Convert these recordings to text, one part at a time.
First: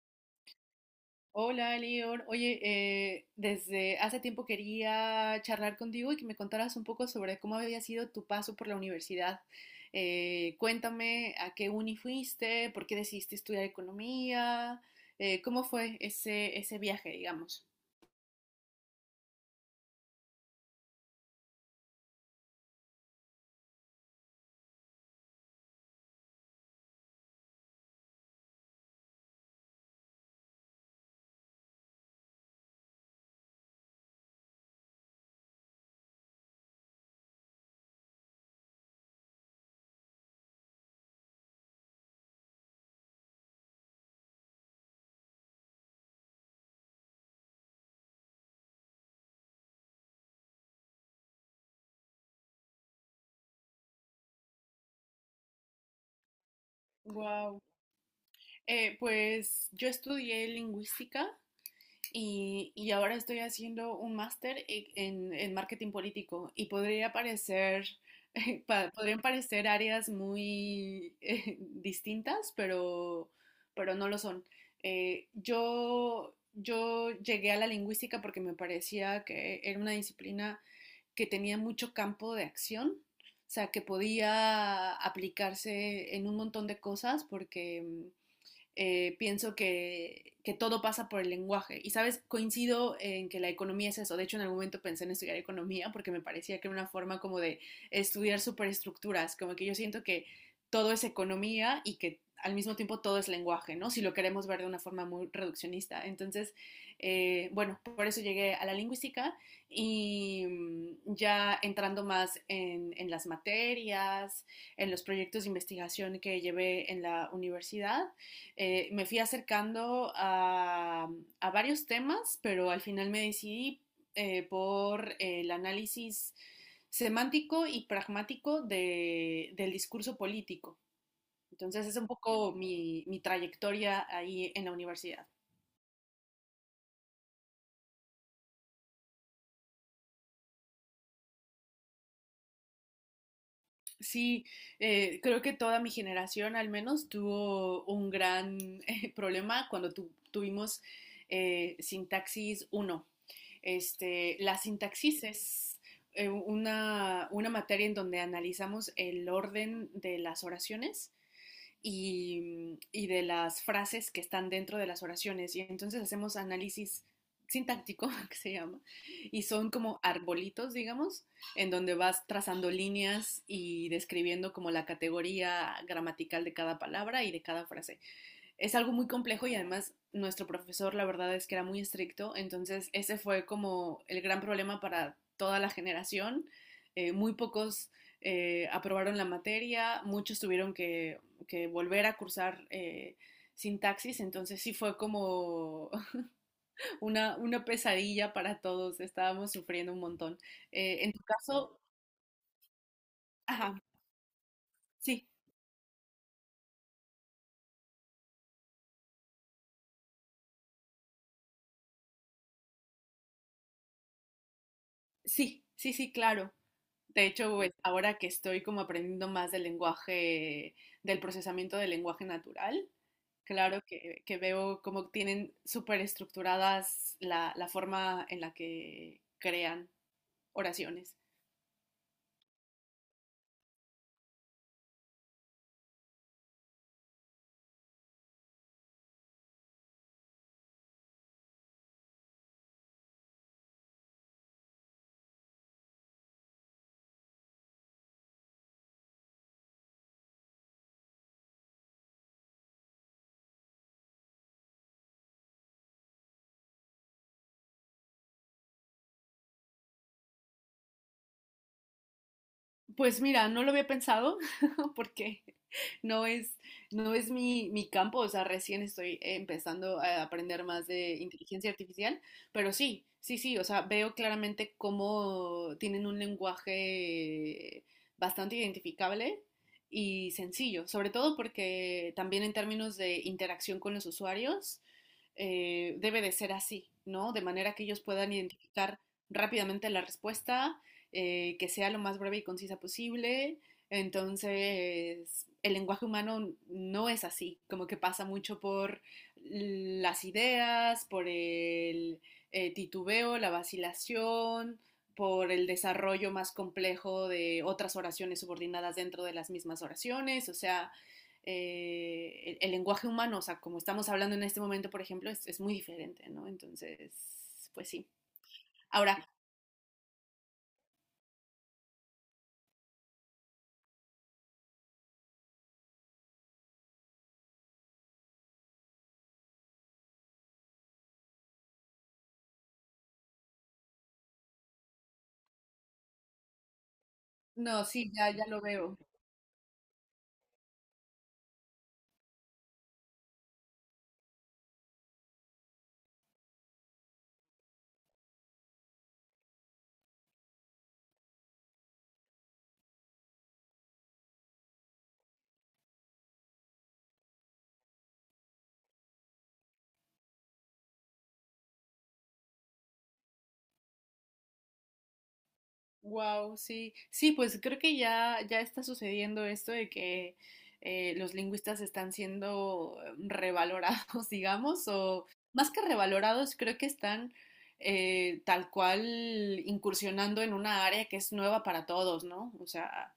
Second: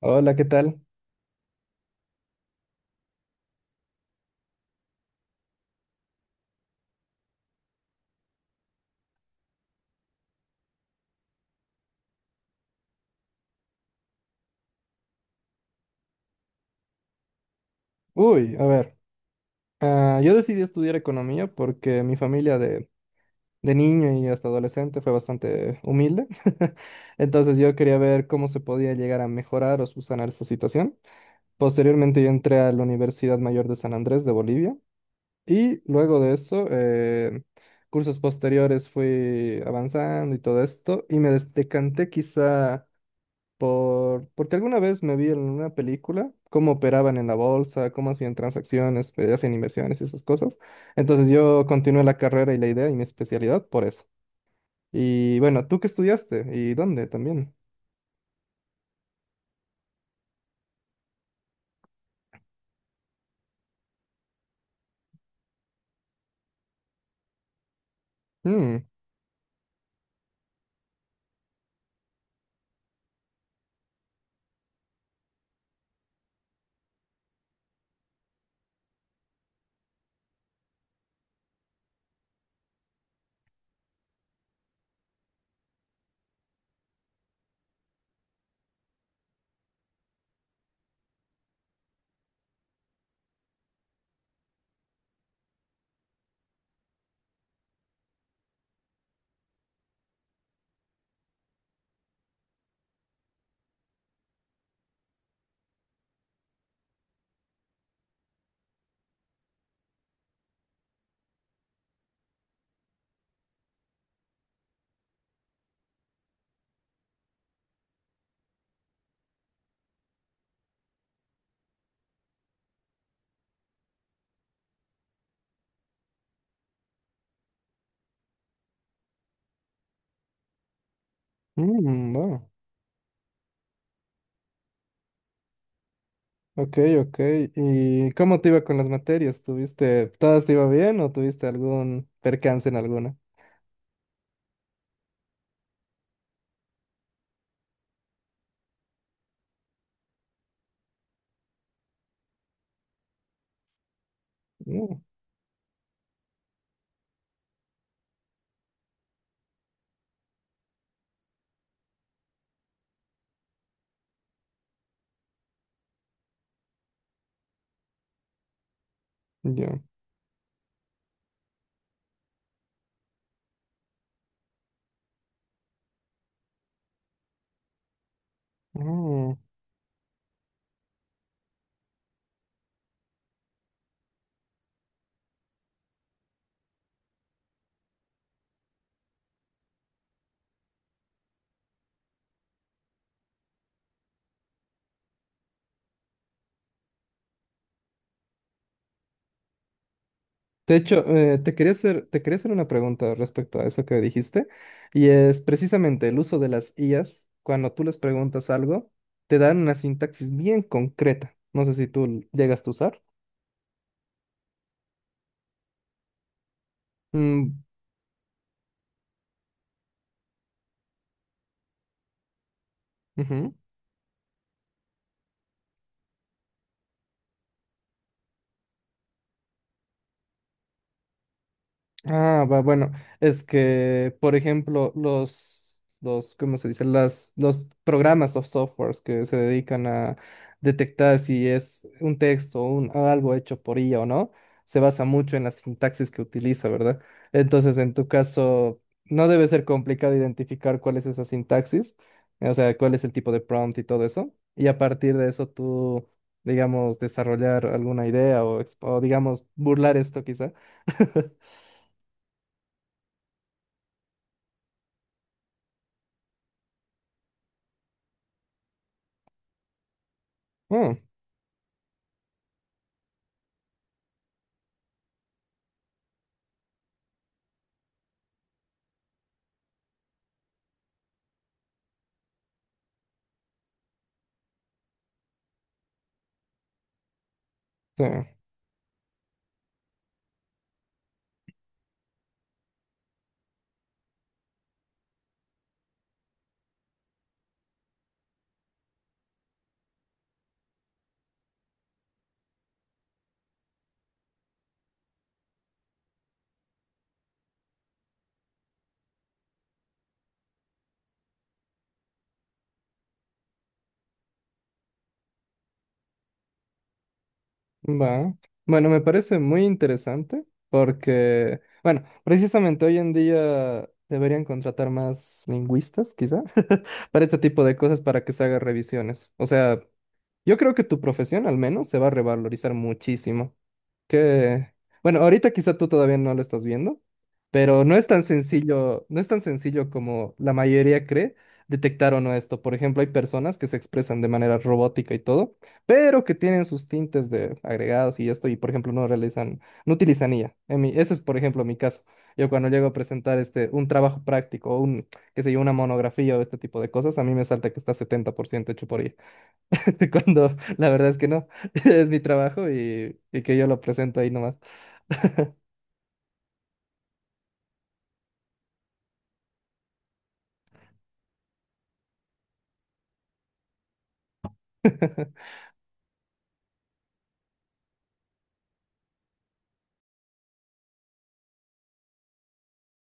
Hola, ¿qué tal? Hola, Lior. Oye, desde hace tiempo quería charlar contigo y que me contaras un poco sobre cómo había sido tu paso por la universidad. Cuéntame a qué uni fuiste, por qué decidiste estudiar economía, cómo fue ese viaje, digamos. Uy, a ver, yo decidí estudiar economía porque mi familia de niño y hasta adolescente fue bastante humilde. Entonces yo quería ver cómo se podía llegar a mejorar o subsanar esta situación. Posteriormente yo entré a la Universidad Mayor de San Andrés de Bolivia y luego de eso, cursos posteriores fui avanzando y todo esto y me decanté quizá. Porque alguna vez me vi en una película cómo operaban en la bolsa, cómo hacían transacciones, hacían inversiones y esas cosas. Entonces yo continué la carrera y la idea y mi especialidad por eso. Y bueno, ¿tú qué estudiaste? ¿Y dónde también? Wow. Pues yo estudié lingüística. Y ahora estoy haciendo un máster en marketing político y podría parecer, Mm, podrían parecer áreas muy distintas, pero no lo son. Yo llegué a la lingüística porque me parecía que era una disciplina que tenía mucho campo de acción, o sea, que podía aplicarse en un montón de cosas porque pienso que todo pasa por el lenguaje. Y sabes, coincido en que la economía es eso. De hecho, en algún momento pensé en estudiar economía porque me parecía que era una forma como de estudiar superestructuras, como que yo siento que todo es economía y que al mismo tiempo todo es lenguaje, ¿no? Si lo queremos ver de una forma muy reduccionista. Entonces, bueno, por eso llegué a la lingüística y ya entrando más en las materias, en los proyectos de investigación que llevé en la universidad, me fui acercando a, varios temas, pero al final me decidí por el análisis semántico y pragmático de, del discurso político. Entonces es un va. poco mi trayectoria ahí en la universidad. Ok, ok. ¿Y cómo te iba con las materias? ¿Tuviste, todas te iba bien o tuviste algún percance en alguna? Sí, creo que toda mi generación al menos tuvo un gran problema cuando tuvimos sintaxis uno, este, la Mm, sintaxises, una materia en donde analizamos el orden de las oraciones y de las frases que están dentro de las oraciones. Y entonces hacemos análisis sintáctico, que se llama, y son ya. como arbolitos, digamos, en donde vas trazando líneas y describiendo como la categoría gramatical de cada palabra y de cada frase. Es algo muy Mm. complejo y además nuestro profesor la verdad es que era muy estricto, entonces ese fue como el gran problema para toda la generación. Muy pocos aprobaron la materia, muchos tuvieron que volver a cursar sintaxis, entonces sí fue como una pesadilla para todos, estábamos sufriendo un montón. De hecho, En tu caso, te quería hacer una pregunta respecto a ajá, eso que dijiste, y sí. es precisamente el uso de las IAs, cuando tú les preguntas algo, te dan una sintaxis bien concreta. No sé si tú llegas a usar. Sí, sí, sí, claro. De hecho, Mm, pues, ahora que estoy como aprendiendo más del lenguaje, del procesamiento del lenguaje natural, ujú. claro que veo cómo tienen súper estructuradas la forma en la que crean oraciones. Ah, va, bueno, es que, por ejemplo, ¿cómo se dice? Las, los programas o softwares que se dedican a detectar si es un texto o un, o algo hecho por IA o no, se basa mucho en las sintaxis que utiliza, ¿verdad? Entonces, en tu caso, no debe ser complicado identificar cuál es esa sintaxis, o sea, cuál es el tipo de prompt y todo eso, y a partir de eso tú, digamos, desarrollar alguna idea o, o digamos, burlar esto quizá. Pues mira, no lo había pensado porque no es, no es mi campo, o sea, recién estoy empezando a aprender más Mm. de inteligencia artificial, pero sí, sí, sí, o sea, veo claramente cómo tienen un lenguaje bastante identificable y sencillo, sobre todo porque también en términos de interacción con los usuarios, debe de ser así, ¿no? De manera que ellos Sí, puedan identificar rápidamente la respuesta que sea lo más breve y concisa posible. Entonces, el lenguaje humano no es así, como que pasa mucho por las ideas, por el titubeo, la vacilación, por el desarrollo más complejo de otras oraciones subordinadas dentro de las mismas oraciones, o sea, el lenguaje humano, o sea, como estamos hablando en este momento, por ejemplo, es muy diferente, ¿no? Entonces, pues sí. va. Bueno, me Ahora, parece muy interesante porque, bueno, precisamente hoy en día deberían contratar más lingüistas, quizá, para este tipo de cosas para que se hagan revisiones. O sea, yo creo que tu profesión al menos se va a revalorizar muchísimo. Que, bueno, ahorita quizá tú todavía no lo estás viendo, no, pero no sí, es tan ya, ya lo veo. sencillo, no es tan sencillo como la mayoría cree detectar o no esto. Por ejemplo, hay personas que se expresan de manera robótica y todo, pero que tienen sus tintes de agregados y esto, y por ejemplo, no realizan, no utilizan IA. Ese es, por ejemplo, mi caso. Yo cuando llego a presentar este, un trabajo práctico o un, qué sé yo, una monografía o este tipo de cosas, a mí me salta que está 70% hecho por IA. Cuando la verdad es que no, es mi trabajo y que yo lo presento ahí nomás. Wow, sí. Sí, pues creo que ya, ya está sucediendo esto de que los lingüistas están siendo revalorados, digamos, o más que revalorados, creo que están tal cual incursionando en una área que es nueva para todos, ¿no? O sea,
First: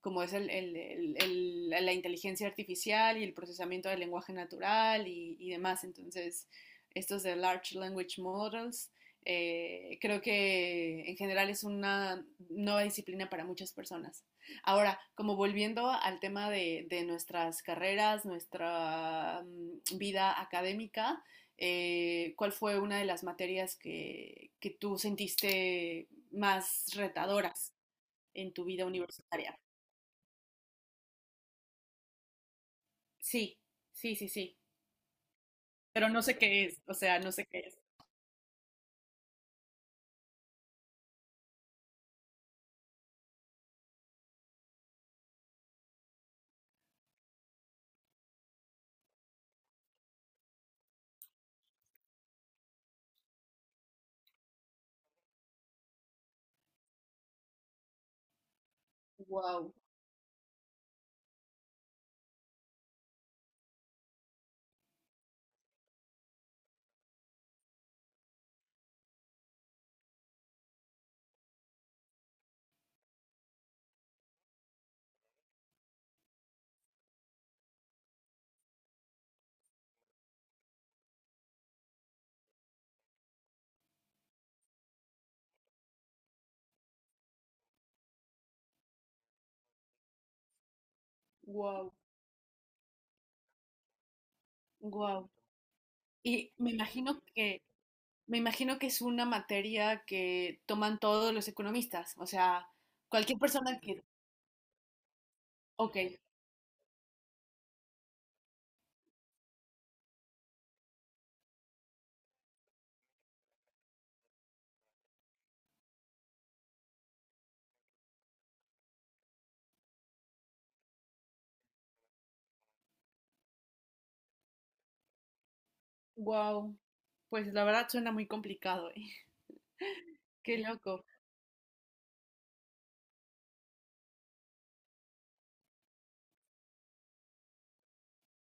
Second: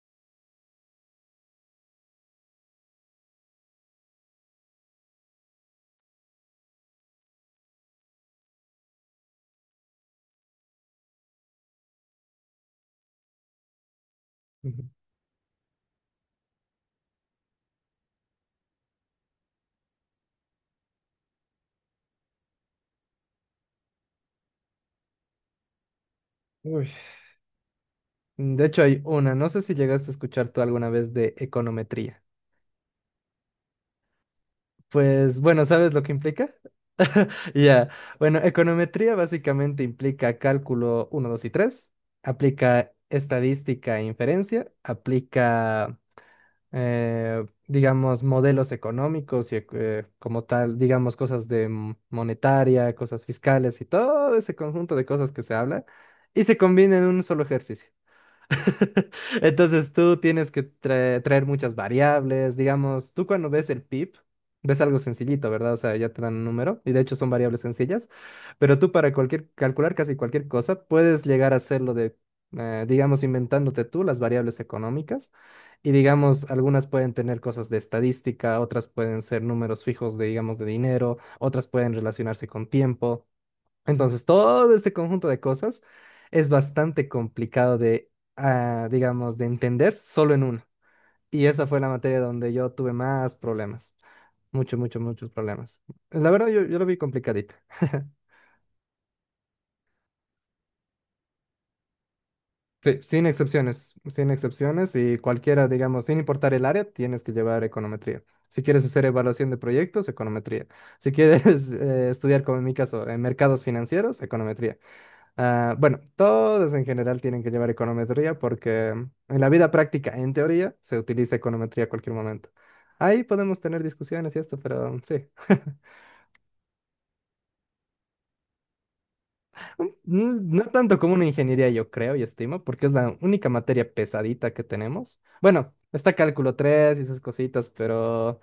como es la inteligencia artificial y el procesamiento del lenguaje natural y demás. Entonces, estos de Large Language Models, creo que en general es una nueva disciplina para muchas personas. Ujú. Ahora, como volviendo al tema de nuestras carreras, nuestra vida académica, ¿cuál fue una de las materias que tú sentiste más Uy. retadoras en tu De hecho vida hay una, no universitaria? sé si llegaste a escuchar tú alguna vez de econometría. Sí, sí, sí, sí. Pues bueno, ¿sabes lo Pero que no sé implica? qué es, o sea, no sé qué es. Ya. Bueno, econometría básicamente implica cálculo 1, 2 y 3, aplica estadística e inferencia, aplica, digamos, modelos económicos y como tal, digamos, cosas de monetaria, cosas fiscales y todo ese conjunto de cosas que se habla y se combina en un solo ejercicio. Wow, Entonces tú tienes que traer muchas variables, digamos, tú cuando ves el PIB, ves algo sencillito, ¿verdad? O sea, ya te dan un número y de hecho son variables sencillas, pero tú para cualquier, calcular casi cualquier cosa, puedes llegar a hacerlo de, digamos, inventándote tú las variables económicas y digamos, algunas pueden tener cosas de estadística, otras pueden ser números fijos de, digamos, de dinero, otras pueden relacionarse con tiempo. Entonces, todo este conjunto de cosas es bastante complicado de, digamos, de entender solo en uno. Y esa fue la wow, materia donde yo tuve más problemas. Muchos, muchos, wow. muchos problemas. La verdad, Y yo, yo lo vi complicadita. Me imagino que es una materia que toman todos los economistas, o sea, Sí, sin cualquier persona excepciones, que, sin excepciones y cualquiera, ok, digamos, sin importar el área, tienes que llevar econometría. Si quieres hacer evaluación de proyectos, econometría. Si quieres estudiar, como en mi caso, en mercados financieros, econometría. Ah, bueno, todos en general tienen que llevar econometría porque en la vida práctica, en teoría, se utiliza econometría a cualquier momento. Ahí podemos tener discusiones y esto, pero sí. wow. Pues la verdad suena muy complicado, ¿eh? No Qué no tanto loco. como una ingeniería, yo creo y estimo, porque es la única materia pesadita que tenemos. Bueno, está cálculo 3 y esas cositas, pero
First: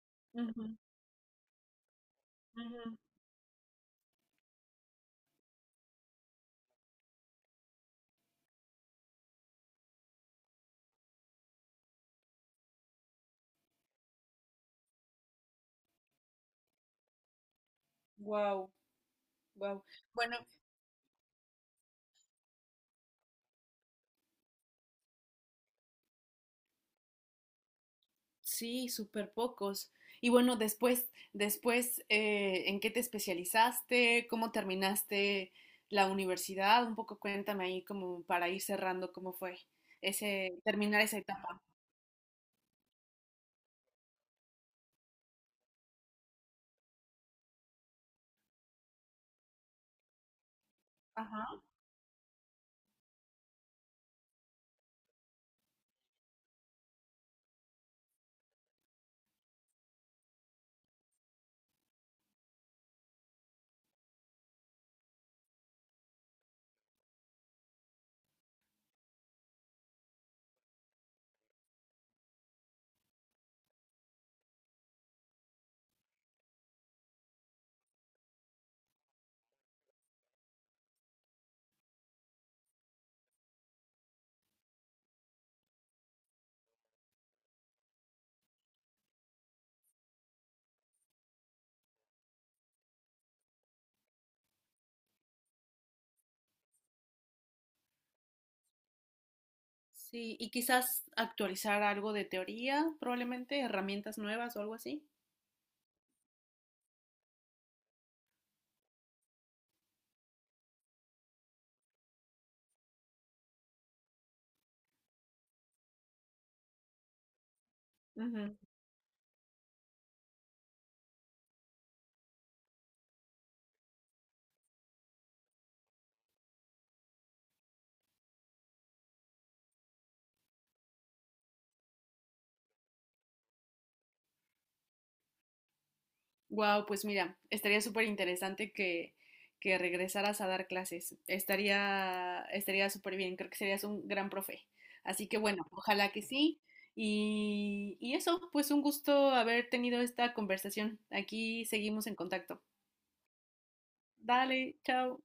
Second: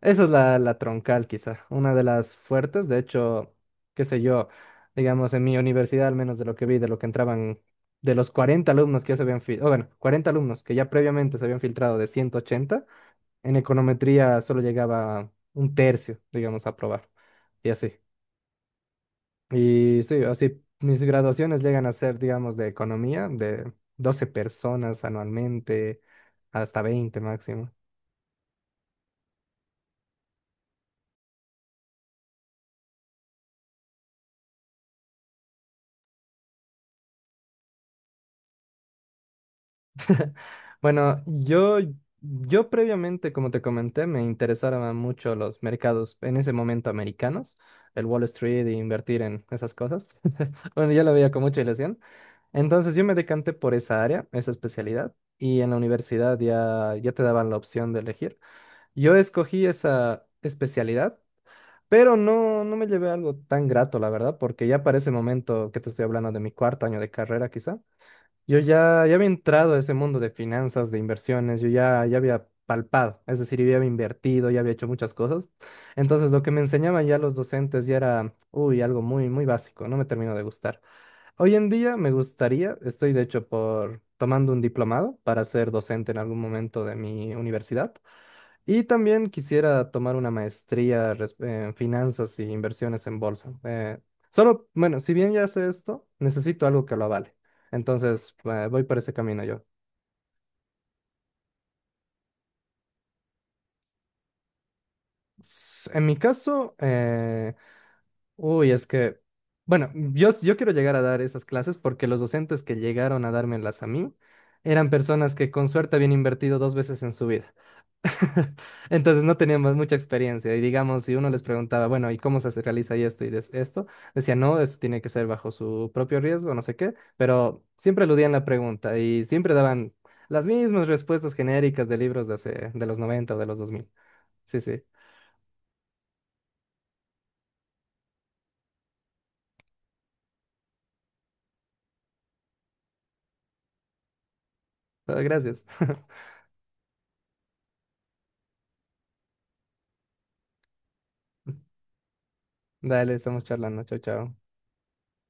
esa es la, la troncal, quizá, una de las fuertes. De hecho, qué sé yo, digamos, en mi universidad, al menos de lo que vi, de lo que entraban, de los 40 alumnos que ya se habían filtrado, bueno, 40 alumnos que ya previamente se habían filtrado de 180, en econometría solo llegaba un tercio, digamos, a probar. Y así. Wow, wow. Y sí, Bueno. así mis graduaciones llegan a ser, digamos, de economía, de 12 personas anualmente, hasta 20 máximo. Sí, súper pocos. Y bueno, después, después, ¿en qué te especializaste? ¿Cómo terminaste la universidad? Un poco cuéntame ahí como para ir cerrando cómo fue ese, terminar esa Bueno, etapa. yo previamente, como te comenté, me interesaban mucho los mercados en ese momento americanos, el Wall Street e invertir en esas cosas. Bueno, yo lo veía con Ajá. mucha ilusión. Entonces yo me decanté por esa área, esa especialidad, y en la universidad ya te daban la opción de elegir. Yo escogí esa especialidad, pero no, no me llevé algo tan grato, la verdad, porque ya para ese momento que te estoy hablando de mi 4º año de carrera, quizá. Yo ya había entrado a ese mundo de finanzas, de inversiones, yo ya había palpado, es decir, yo ya había invertido, ya había hecho muchas cosas. Entonces, lo que me enseñaban ya los docentes ya era, uy, algo muy, muy básico, no me terminó de gustar. Hoy en día me gustaría, estoy de hecho por tomando un diplomado para ser docente en algún momento de mi universidad. Y también quisiera tomar una maestría en finanzas y inversiones en bolsa. Solo, bueno, si bien ya sé esto, necesito algo que lo avale. Entonces, voy por ese camino yo. Sí, y quizás actualizar algo de teoría, probablemente, herramientas nuevas o algo así. En mi caso, uy, es que, bueno, yo quiero llegar a dar esas clases porque los docentes que llegaron a dármelas a mí eran personas que con suerte habían invertido dos veces en su vida. Entonces no teníamos mucha experiencia y digamos, si uno les preguntaba, bueno, ¿y cómo se realiza esto y esto? Decían, no, esto tiene que ser bajo su propio riesgo, no sé qué, pero siempre eludían la pregunta y siempre daban las mismas respuestas genéricas de libros de, hace, de los 90 o de los 2000. Sí, sí. Wow, pues mira, estaría súper interesante que regresaras a dar clases. Estaría, estaría súper bien, creo que serías un gran profe. Pero Así que gracias. bueno, ojalá que sí. Y eso, pues un gusto haber tenido esta conversación. Aquí seguimos en contacto. Dale, estamos charlando, chao, chao. Dale, chao.